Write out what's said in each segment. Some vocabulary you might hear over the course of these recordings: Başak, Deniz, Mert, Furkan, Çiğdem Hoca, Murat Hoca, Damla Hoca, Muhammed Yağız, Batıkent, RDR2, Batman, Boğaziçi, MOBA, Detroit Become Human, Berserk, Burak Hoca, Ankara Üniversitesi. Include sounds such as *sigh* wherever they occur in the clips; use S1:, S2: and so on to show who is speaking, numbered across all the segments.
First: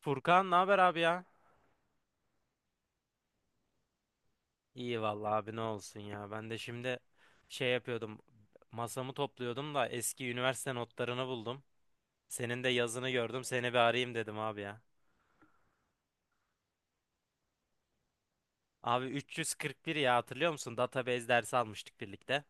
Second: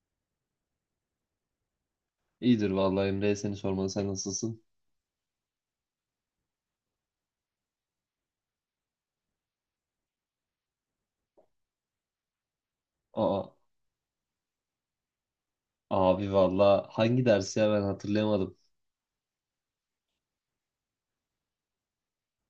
S1: Furkan ne haber abi ya?
S2: İyidir vallahi Emre seni sormalı sen nasılsın?
S1: İyi vallahi abi ne olsun ya. Ben de şimdi şey yapıyordum. Masamı topluyordum da eski üniversite notlarını buldum. Senin de yazını
S2: Aa,
S1: gördüm. Seni bir arayayım dedim abi ya.
S2: abi vallahi hangi ders ya ben hatırlayamadım.
S1: Abi 341 ya hatırlıyor musun? Database dersi almıştık birlikte.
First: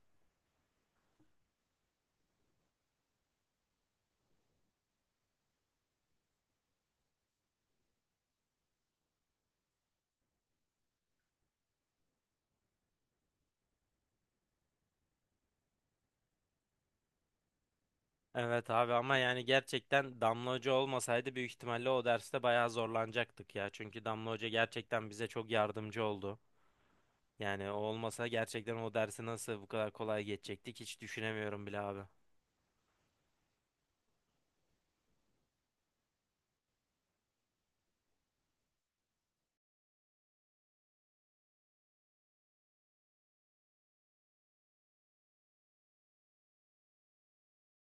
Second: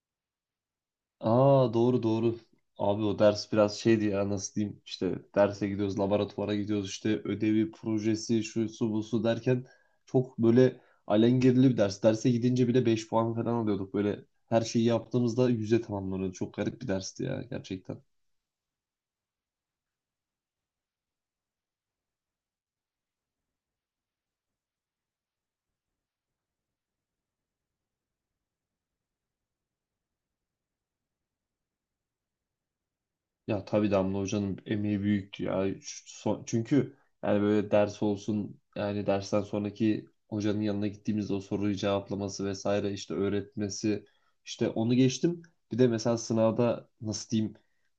S2: Aa, doğru doğru. Abi o ders biraz şeydi ya, nasıl diyeyim, işte derse gidiyoruz, laboratuvara gidiyoruz, işte ödevi, projesi, şu su bu su derken çok böyle alengirli bir ders. Derse gidince bile 5 puan falan alıyorduk, böyle her şeyi yaptığımızda 100'e tamamlanıyordu. Çok garip bir dersti ya gerçekten.
S1: Evet abi, ama yani gerçekten Damla Hoca olmasaydı büyük ihtimalle o derste bayağı zorlanacaktık ya. Çünkü Damla Hoca gerçekten bize çok yardımcı oldu. Yani o olmasa gerçekten o dersi nasıl bu kadar kolay geçecektik hiç düşünemiyorum bile abi.
S2: Ya tabii Damla Hoca'nın emeği büyüktü ya. Çünkü yani böyle ders olsun, yani dersten sonraki hocanın yanına gittiğimizde o soruyu cevaplaması vesaire, işte öğretmesi, işte onu geçtim. Bir de mesela sınavda nasıl diyeyim,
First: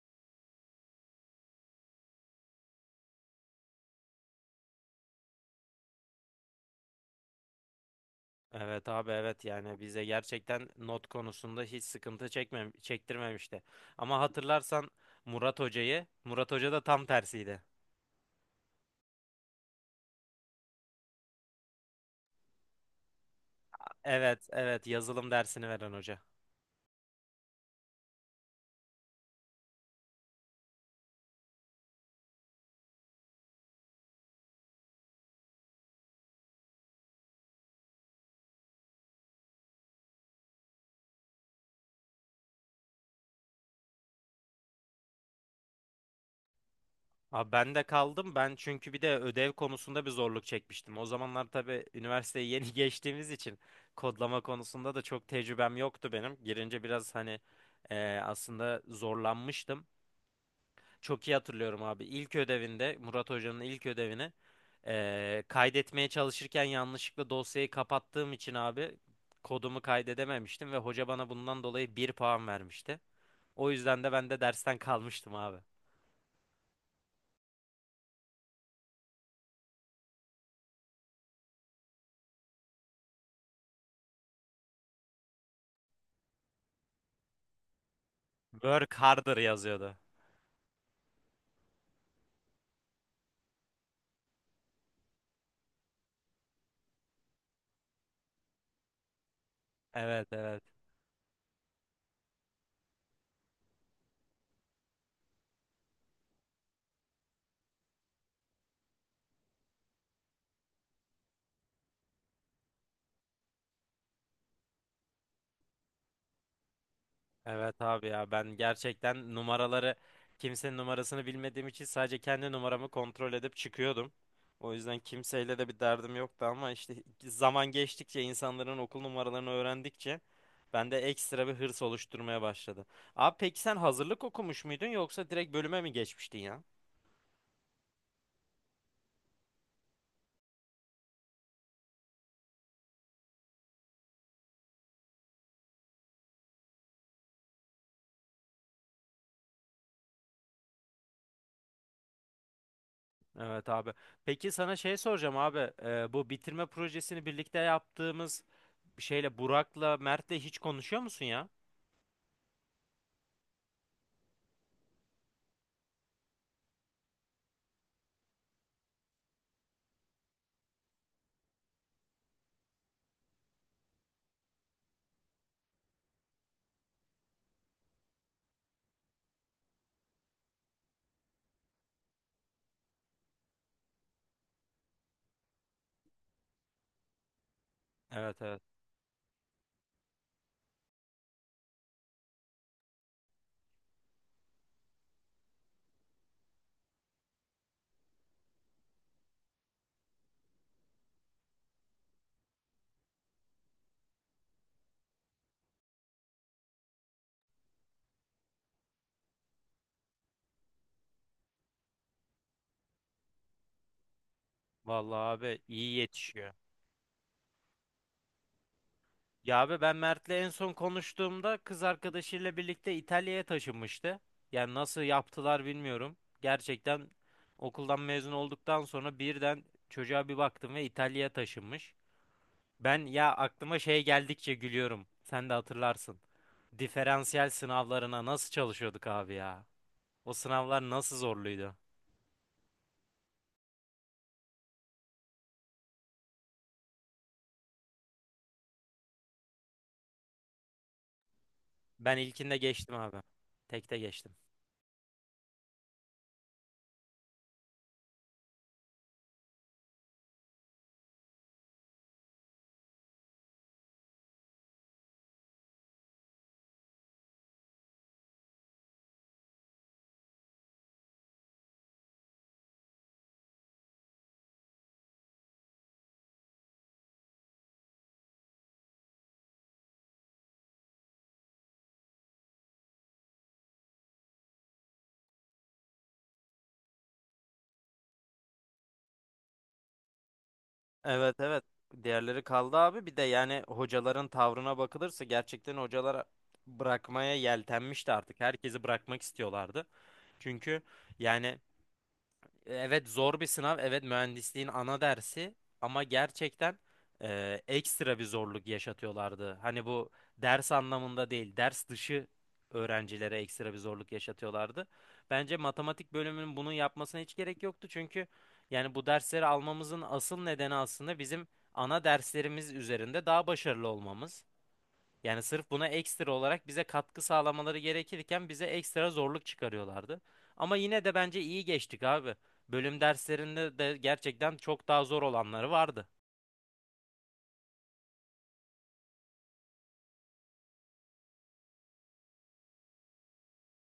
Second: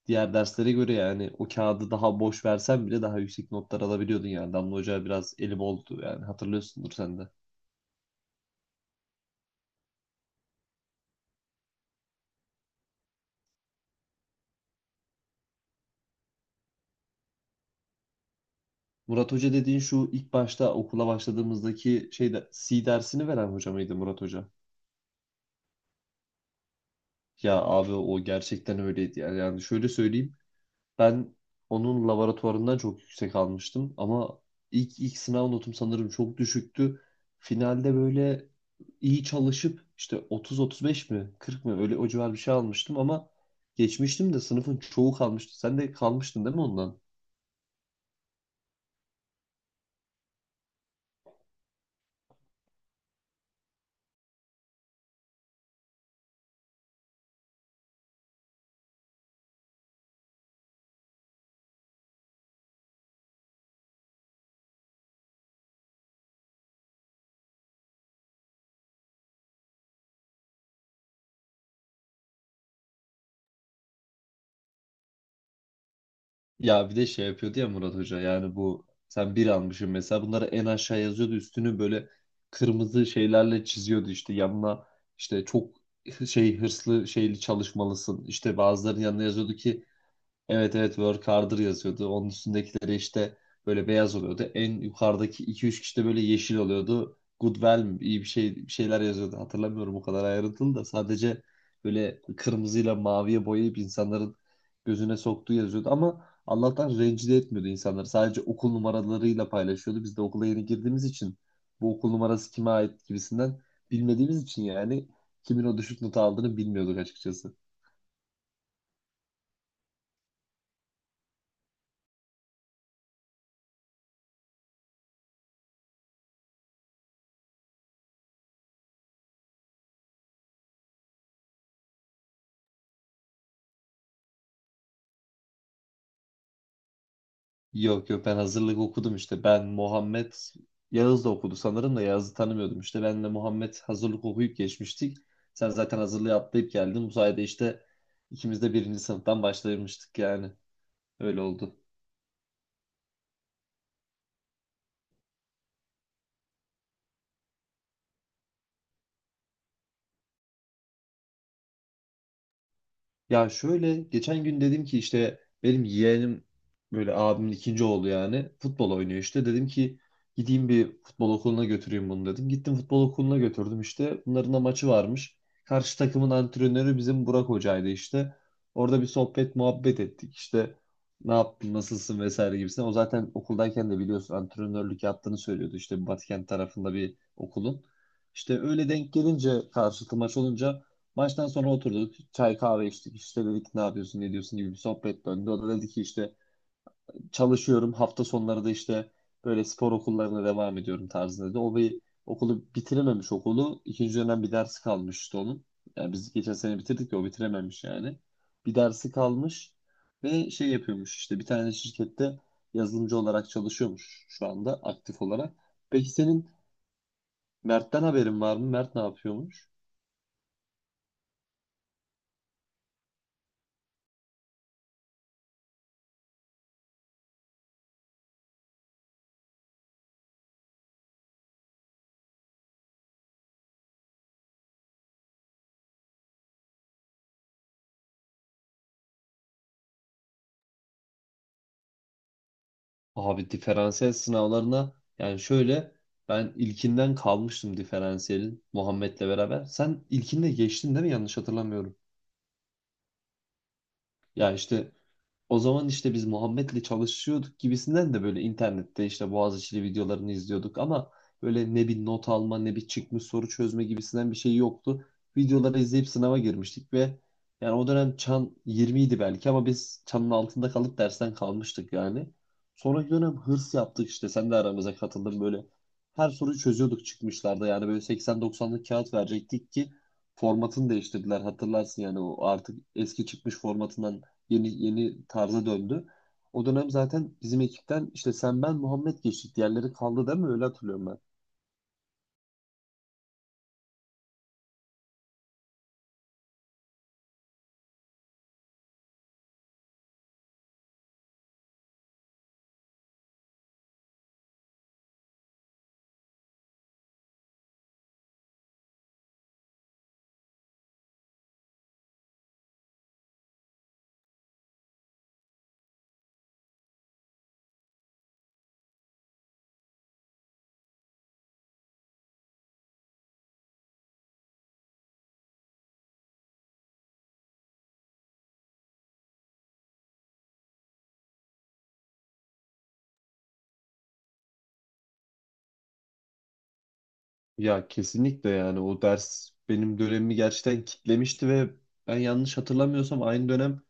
S2: diğer derslere göre yani o kağıdı daha boş versen bile daha yüksek notlar alabiliyordun yani. Damla Hoca biraz eli boldu yani, hatırlıyorsundur sen de.
S1: Evet abi, evet yani bize gerçekten not konusunda hiç sıkıntı çekmem çektirmemişti. Ama hatırlarsan Murat Hoca'yı, Murat Hoca da tam tersiydi.
S2: Murat Hoca dediğin şu ilk başta okula başladığımızdaki şeyde C dersini veren hoca mıydı Murat
S1: Evet
S2: Hoca?
S1: evet, yazılım dersini veren hoca.
S2: Ya abi o gerçekten öyleydi yani. Yani şöyle söyleyeyim. Ben onun laboratuvarından çok yüksek almıştım ama ilk sınav notum sanırım çok düşüktü. Finalde böyle iyi çalışıp işte 30-35 mi 40 mı öyle o civar bir şey almıştım ama geçmiştim de sınıfın çoğu kalmıştı. Sen de kalmıştın değil mi ondan?
S1: Abi ben de kaldım, ben çünkü bir de ödev konusunda bir zorluk çekmiştim. O zamanlar tabii üniversiteyi yeni *laughs* geçtiğimiz için kodlama konusunda da çok tecrübem yoktu benim. Girince biraz hani aslında zorlanmıştım. Çok iyi hatırlıyorum abi. İlk ödevinde, Murat Hoca'nın ilk ödevini kaydetmeye çalışırken yanlışlıkla dosyayı kapattığım için abi kodumu kaydedememiştim ve hoca bana bundan dolayı bir puan vermişti. O yüzden de ben de dersten kalmıştım abi.
S2: Ya bir de şey yapıyordu ya Murat Hoca, yani bu sen bir almışsın mesela, bunları en aşağı yazıyordu, üstünü böyle kırmızı şeylerle çiziyordu, işte yanına işte çok şey, hırslı şeyli çalışmalısın işte
S1: Work
S2: bazılarının yanına
S1: harder
S2: yazıyordu ki
S1: yazıyordu.
S2: evet evet, work harder yazıyordu. Onun üstündekileri işte böyle beyaz oluyordu. En yukarıdaki iki üç kişi de böyle yeşil oluyordu. Good well mi, iyi bir şey, bir şeyler yazıyordu. Hatırlamıyorum o kadar
S1: Evet evet.
S2: ayrıntılı da, sadece böyle kırmızıyla maviye boyayıp insanların gözüne soktuğu yazıyordu ama Allah'tan rencide etmiyordu insanları. Sadece okul numaralarıyla paylaşıyordu. Biz de okula yeni girdiğimiz için bu okul numarası kime ait gibisinden bilmediğimiz için yani kimin o düşük notu aldığını bilmiyorduk açıkçası.
S1: Evet abi ya, ben gerçekten numaraları, kimsenin numarasını bilmediğim için sadece kendi numaramı kontrol edip çıkıyordum. O yüzden kimseyle de bir derdim yoktu ama işte zaman geçtikçe, insanların okul numaralarını öğrendikçe bende ekstra bir hırs oluşturmaya başladı. Abi peki sen hazırlık okumuş muydun yoksa direkt bölüme mi geçmiştin ya?
S2: Yok yok, ben hazırlık okudum işte. Ben, Muhammed, Yağız da okudu sanırım da Yağız'ı tanımıyordum işte. Benle Muhammed hazırlık okuyup geçmiştik. Sen zaten hazırlığı atlayıp geldin. Bu sayede işte ikimiz de birinci sınıftan başlamıştık yani. Öyle oldu.
S1: Evet abi. Peki sana şey soracağım abi. Bu bitirme projesini birlikte yaptığımız şeyle, Burak'la Mert'le hiç konuşuyor musun ya?
S2: Ya şöyle, geçen gün dedim ki işte benim yeğenim, böyle abimin ikinci oğlu, yani futbol oynuyor işte. Dedim ki gideyim bir futbol okuluna götüreyim bunu dedim. Gittim futbol okuluna götürdüm işte. Bunların da maçı varmış. Karşı takımın antrenörü bizim Burak Hoca'ydı işte. Orada bir sohbet muhabbet ettik işte. Ne yaptın, nasılsın vesaire gibisinden. O zaten okuldayken de biliyorsun antrenörlük yaptığını söylüyordu, işte Batıkent tarafında bir okulun.
S1: Evet
S2: İşte
S1: evet.
S2: öyle denk gelince karşılıklı maç olunca, maçtan sonra oturduk. Çay kahve içtik. İşte dedik ne yapıyorsun, ne diyorsun gibi bir sohbet döndü. O da dedi ki işte çalışıyorum. Hafta sonları da işte böyle spor okullarına devam ediyorum tarzında dedi. O bir okulu bitirememiş, okulu. İkinci dönem bir dersi kalmış işte onun. Yani biz geçen sene bitirdik ya, o bitirememiş yani. Bir dersi kalmış ve şey yapıyormuş, işte bir tane şirkette yazılımcı olarak çalışıyormuş şu anda aktif
S1: Vallahi
S2: olarak.
S1: abi iyi
S2: Peki senin
S1: yetişiyor.
S2: Mert'ten haberin var mı? Mert ne
S1: Ya
S2: yapıyormuş?
S1: abi, ben Mert'le en son konuştuğumda kız arkadaşıyla birlikte İtalya'ya taşınmıştı. Yani nasıl yaptılar bilmiyorum. Gerçekten okuldan mezun olduktan sonra birden çocuğa bir baktım ve İtalya'ya taşınmış. Ben ya, aklıma şey geldikçe gülüyorum. Sen de hatırlarsın. Diferansiyel sınavlarına nasıl çalışıyorduk abi ya? O sınavlar nasıl zorluydu?
S2: Abi diferansiyel sınavlarına, yani şöyle, ben ilkinden kalmıştım diferansiyelin, Muhammed'le beraber. Sen ilkinde geçtin değil mi? Yanlış hatırlamıyorum.
S1: Ben ilkinde geçtim abi. Tekte geçtim.
S2: Ya işte o zaman işte biz Muhammed'le çalışıyorduk gibisinden de böyle internette işte Boğaziçi'li videolarını izliyorduk ama böyle ne bir not alma ne bir çıkmış soru çözme gibisinden bir şey yoktu. Videoları izleyip sınava girmiştik ve yani o dönem çan 20 idi belki ama biz çanın altında kalıp dersten kalmıştık yani. Sonraki dönem hırs yaptık, işte sen de aramıza katıldın böyle. Her soruyu çözüyorduk çıkmışlarda, yani böyle 80-90'lık kağıt verecektik ki formatını değiştirdiler, hatırlarsın, yani o artık eski çıkmış formatından yeni yeni tarza döndü. O dönem zaten bizim ekipten işte sen, ben, Muhammed geçtik. Diğerleri kaldı değil mi? Öyle hatırlıyorum ben.
S1: Evet evet. Diğerleri kaldı abi. Bir de yani hocaların tavrına bakılırsa gerçekten hocalar bırakmaya yeltenmişti artık. Herkesi bırakmak istiyorlardı. Çünkü yani, evet, zor bir sınav. Evet, mühendisliğin ana dersi ama gerçekten ekstra bir zorluk yaşatıyorlardı. Hani bu ders anlamında değil, ders dışı öğrencilere ekstra bir zorluk yaşatıyorlardı. Bence matematik bölümünün bunu yapmasına hiç gerek yoktu. Çünkü yani bu dersleri almamızın asıl nedeni aslında bizim ana derslerimiz üzerinde daha başarılı olmamız. Yani sırf buna ekstra olarak bize katkı sağlamaları gerekirken bize ekstra zorluk çıkarıyorlardı. Ama yine de bence iyi geçtik abi. Bölüm derslerinde de gerçekten çok daha zor olanları vardı.
S2: Ya kesinlikle, yani o ders benim dönemimi gerçekten kitlemişti ve ben yanlış hatırlamıyorsam aynı dönem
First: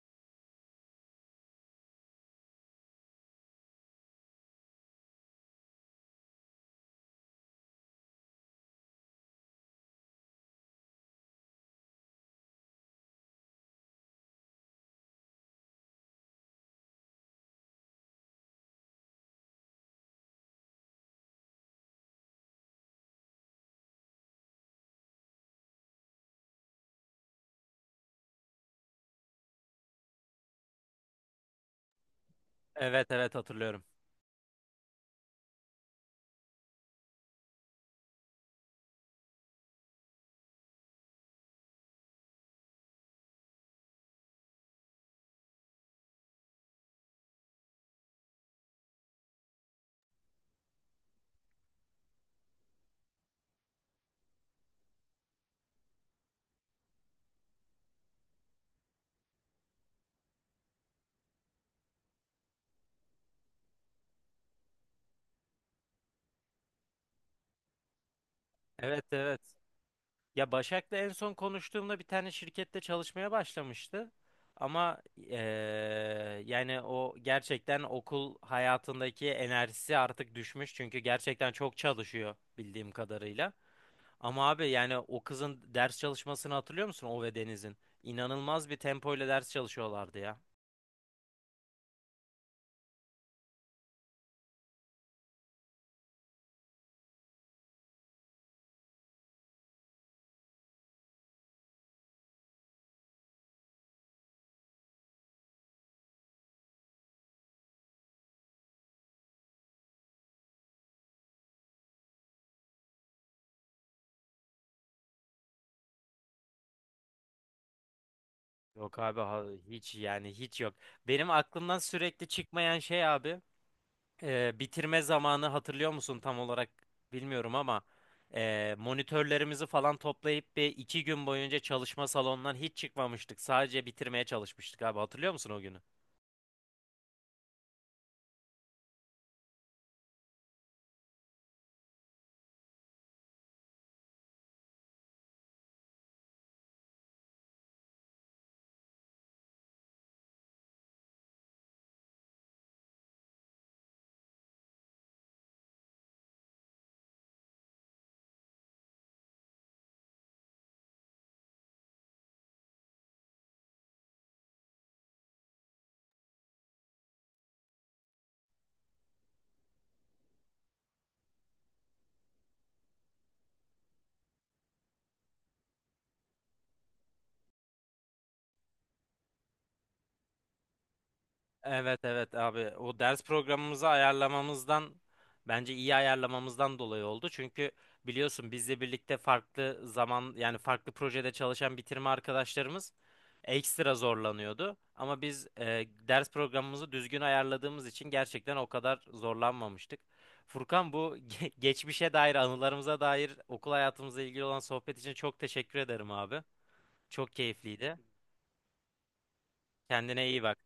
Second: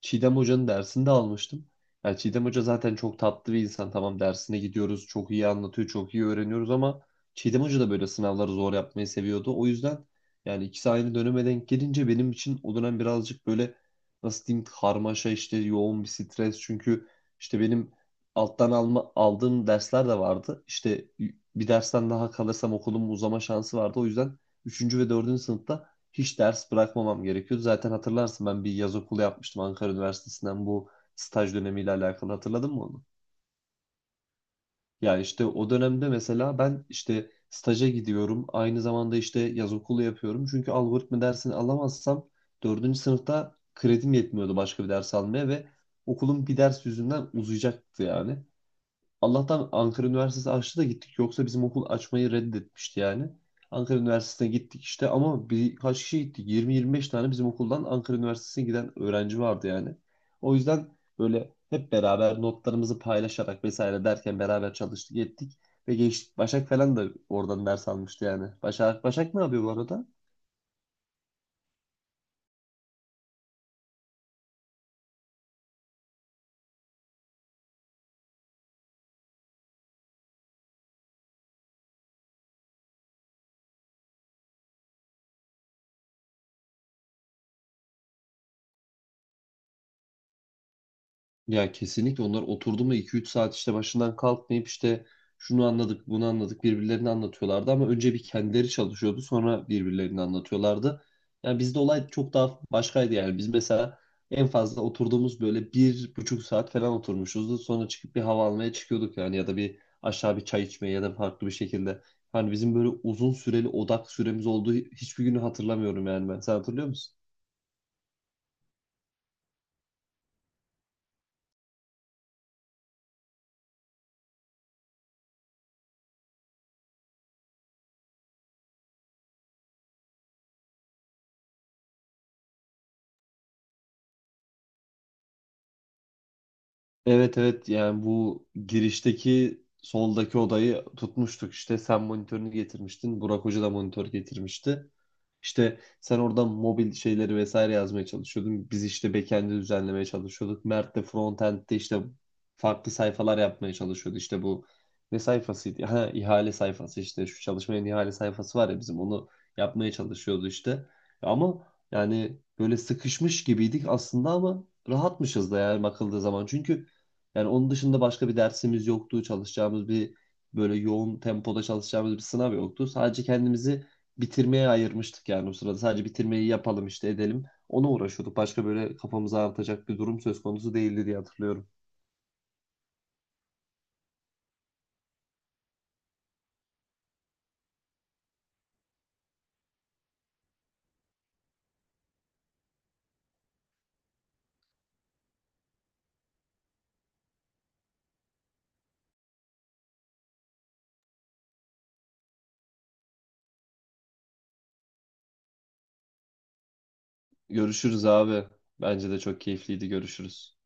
S2: Çiğdem Hoca'nın dersini de almıştım. Yani Çiğdem Hoca zaten çok tatlı bir insan. Tamam, dersine gidiyoruz, çok iyi anlatıyor, çok iyi öğreniyoruz ama Çiğdem Hoca da böyle sınavları zor yapmayı seviyordu. O yüzden yani ikisi aynı döneme denk gelince benim için o dönem birazcık böyle, nasıl diyeyim, karmaşa, işte yoğun bir stres. Çünkü işte benim alttan alma, aldığım dersler de vardı. İşte bir dersten daha kalırsam okulumun uzama şansı vardı. O yüzden üçüncü ve dördüncü sınıfta hiç ders bırakmamam gerekiyordu. Zaten hatırlarsın, ben bir yaz okulu yapmıştım Ankara Üniversitesi'nden, bu staj dönemiyle alakalı, hatırladın mı onu?
S1: Evet evet, hatırlıyorum.
S2: Ya işte o dönemde mesela ben işte staja gidiyorum. Aynı zamanda işte yaz okulu yapıyorum. Çünkü algoritma dersini alamazsam dördüncü sınıfta kredim yetmiyordu başka bir ders almaya ve okulun bir ders yüzünden uzayacaktı yani. Allah'tan Ankara Üniversitesi açtı da gittik. Yoksa bizim okul açmayı reddetmişti yani. Ankara Üniversitesi'ne gittik işte ama birkaç kişi gittik. 20-25 tane bizim okuldan Ankara Üniversitesi'ne giden öğrenci vardı yani. O yüzden böyle hep beraber notlarımızı paylaşarak vesaire derken beraber çalıştık ettik. Ve geçtik. Başak falan da oradan ders almıştı yani. Başak,
S1: Evet
S2: Başak
S1: evet.
S2: ne yapıyor bu arada?
S1: Ya Başak'la en son konuştuğumda bir tane şirkette çalışmaya başlamıştı. Ama yani o gerçekten, okul hayatındaki enerjisi artık düşmüş. Çünkü gerçekten çok çalışıyor bildiğim kadarıyla. Ama abi yani o kızın ders çalışmasını hatırlıyor musun? O ve Deniz'in. İnanılmaz bir tempoyla ders çalışıyorlardı ya.
S2: Ya kesinlikle, onlar oturdu mu iki üç saat işte başından kalkmayıp işte şunu anladık bunu anladık birbirlerini anlatıyorlardı ama önce bir kendileri çalışıyordu sonra birbirlerini anlatıyorlardı. Yani bizde olay çok daha başkaydı, yani biz mesela en fazla oturduğumuz böyle 1,5 saat falan oturmuşuzdu, sonra çıkıp bir hava almaya çıkıyorduk yani, ya da bir aşağı bir çay içmeye ya da farklı bir şekilde. Hani bizim böyle uzun süreli odak süremiz olduğu hiçbir günü hatırlamıyorum yani ben, sen hatırlıyor musun?
S1: Yok abi, hiç, yani hiç yok. Benim aklımdan sürekli çıkmayan şey abi, bitirme zamanı, hatırlıyor musun tam olarak bilmiyorum ama monitörlerimizi falan toplayıp bir iki gün boyunca çalışma salonundan hiç çıkmamıştık. Sadece bitirmeye çalışmıştık abi, hatırlıyor musun o günü?
S2: Evet evet, yani bu girişteki soldaki odayı tutmuştuk işte, sen monitörünü getirmiştin, Burak Hoca da monitör getirmişti. İşte sen oradan mobil şeyleri vesaire yazmaya çalışıyordun. Biz işte backend'i düzenlemeye çalışıyorduk. Mert de frontend'de işte farklı sayfalar yapmaya çalışıyordu. İşte bu ne sayfasıydı? Ha, ihale sayfası, işte şu çalışmanın ihale sayfası var ya bizim, onu yapmaya çalışıyordu işte. Ama yani böyle sıkışmış gibiydik aslında ama rahatmışız da yani bakıldığı zaman. Çünkü yani onun dışında başka bir dersimiz yoktu. Çalışacağımız bir, böyle yoğun tempoda çalışacağımız bir sınav yoktu. Sadece kendimizi bitirmeye ayırmıştık yani o sırada. Sadece bitirmeyi yapalım işte, edelim. Ona uğraşıyorduk. Başka böyle kafamızı ağrıtacak bir durum söz konusu değildi diye hatırlıyorum.
S1: Evet evet abi, o ders programımızı ayarlamamızdan, bence iyi ayarlamamızdan dolayı oldu. Çünkü biliyorsun, bizle birlikte farklı zaman, yani farklı projede çalışan bitirme arkadaşlarımız ekstra zorlanıyordu. Ama biz ders programımızı düzgün ayarladığımız için gerçekten o kadar zorlanmamıştık. Furkan, bu *laughs* geçmişe dair, anılarımıza dair, okul hayatımızla ilgili olan sohbet için çok teşekkür ederim abi. Çok keyifliydi.
S2: Görüşürüz abi. Bence de çok keyifliydi.
S1: Kendine iyi
S2: Görüşürüz.
S1: bak.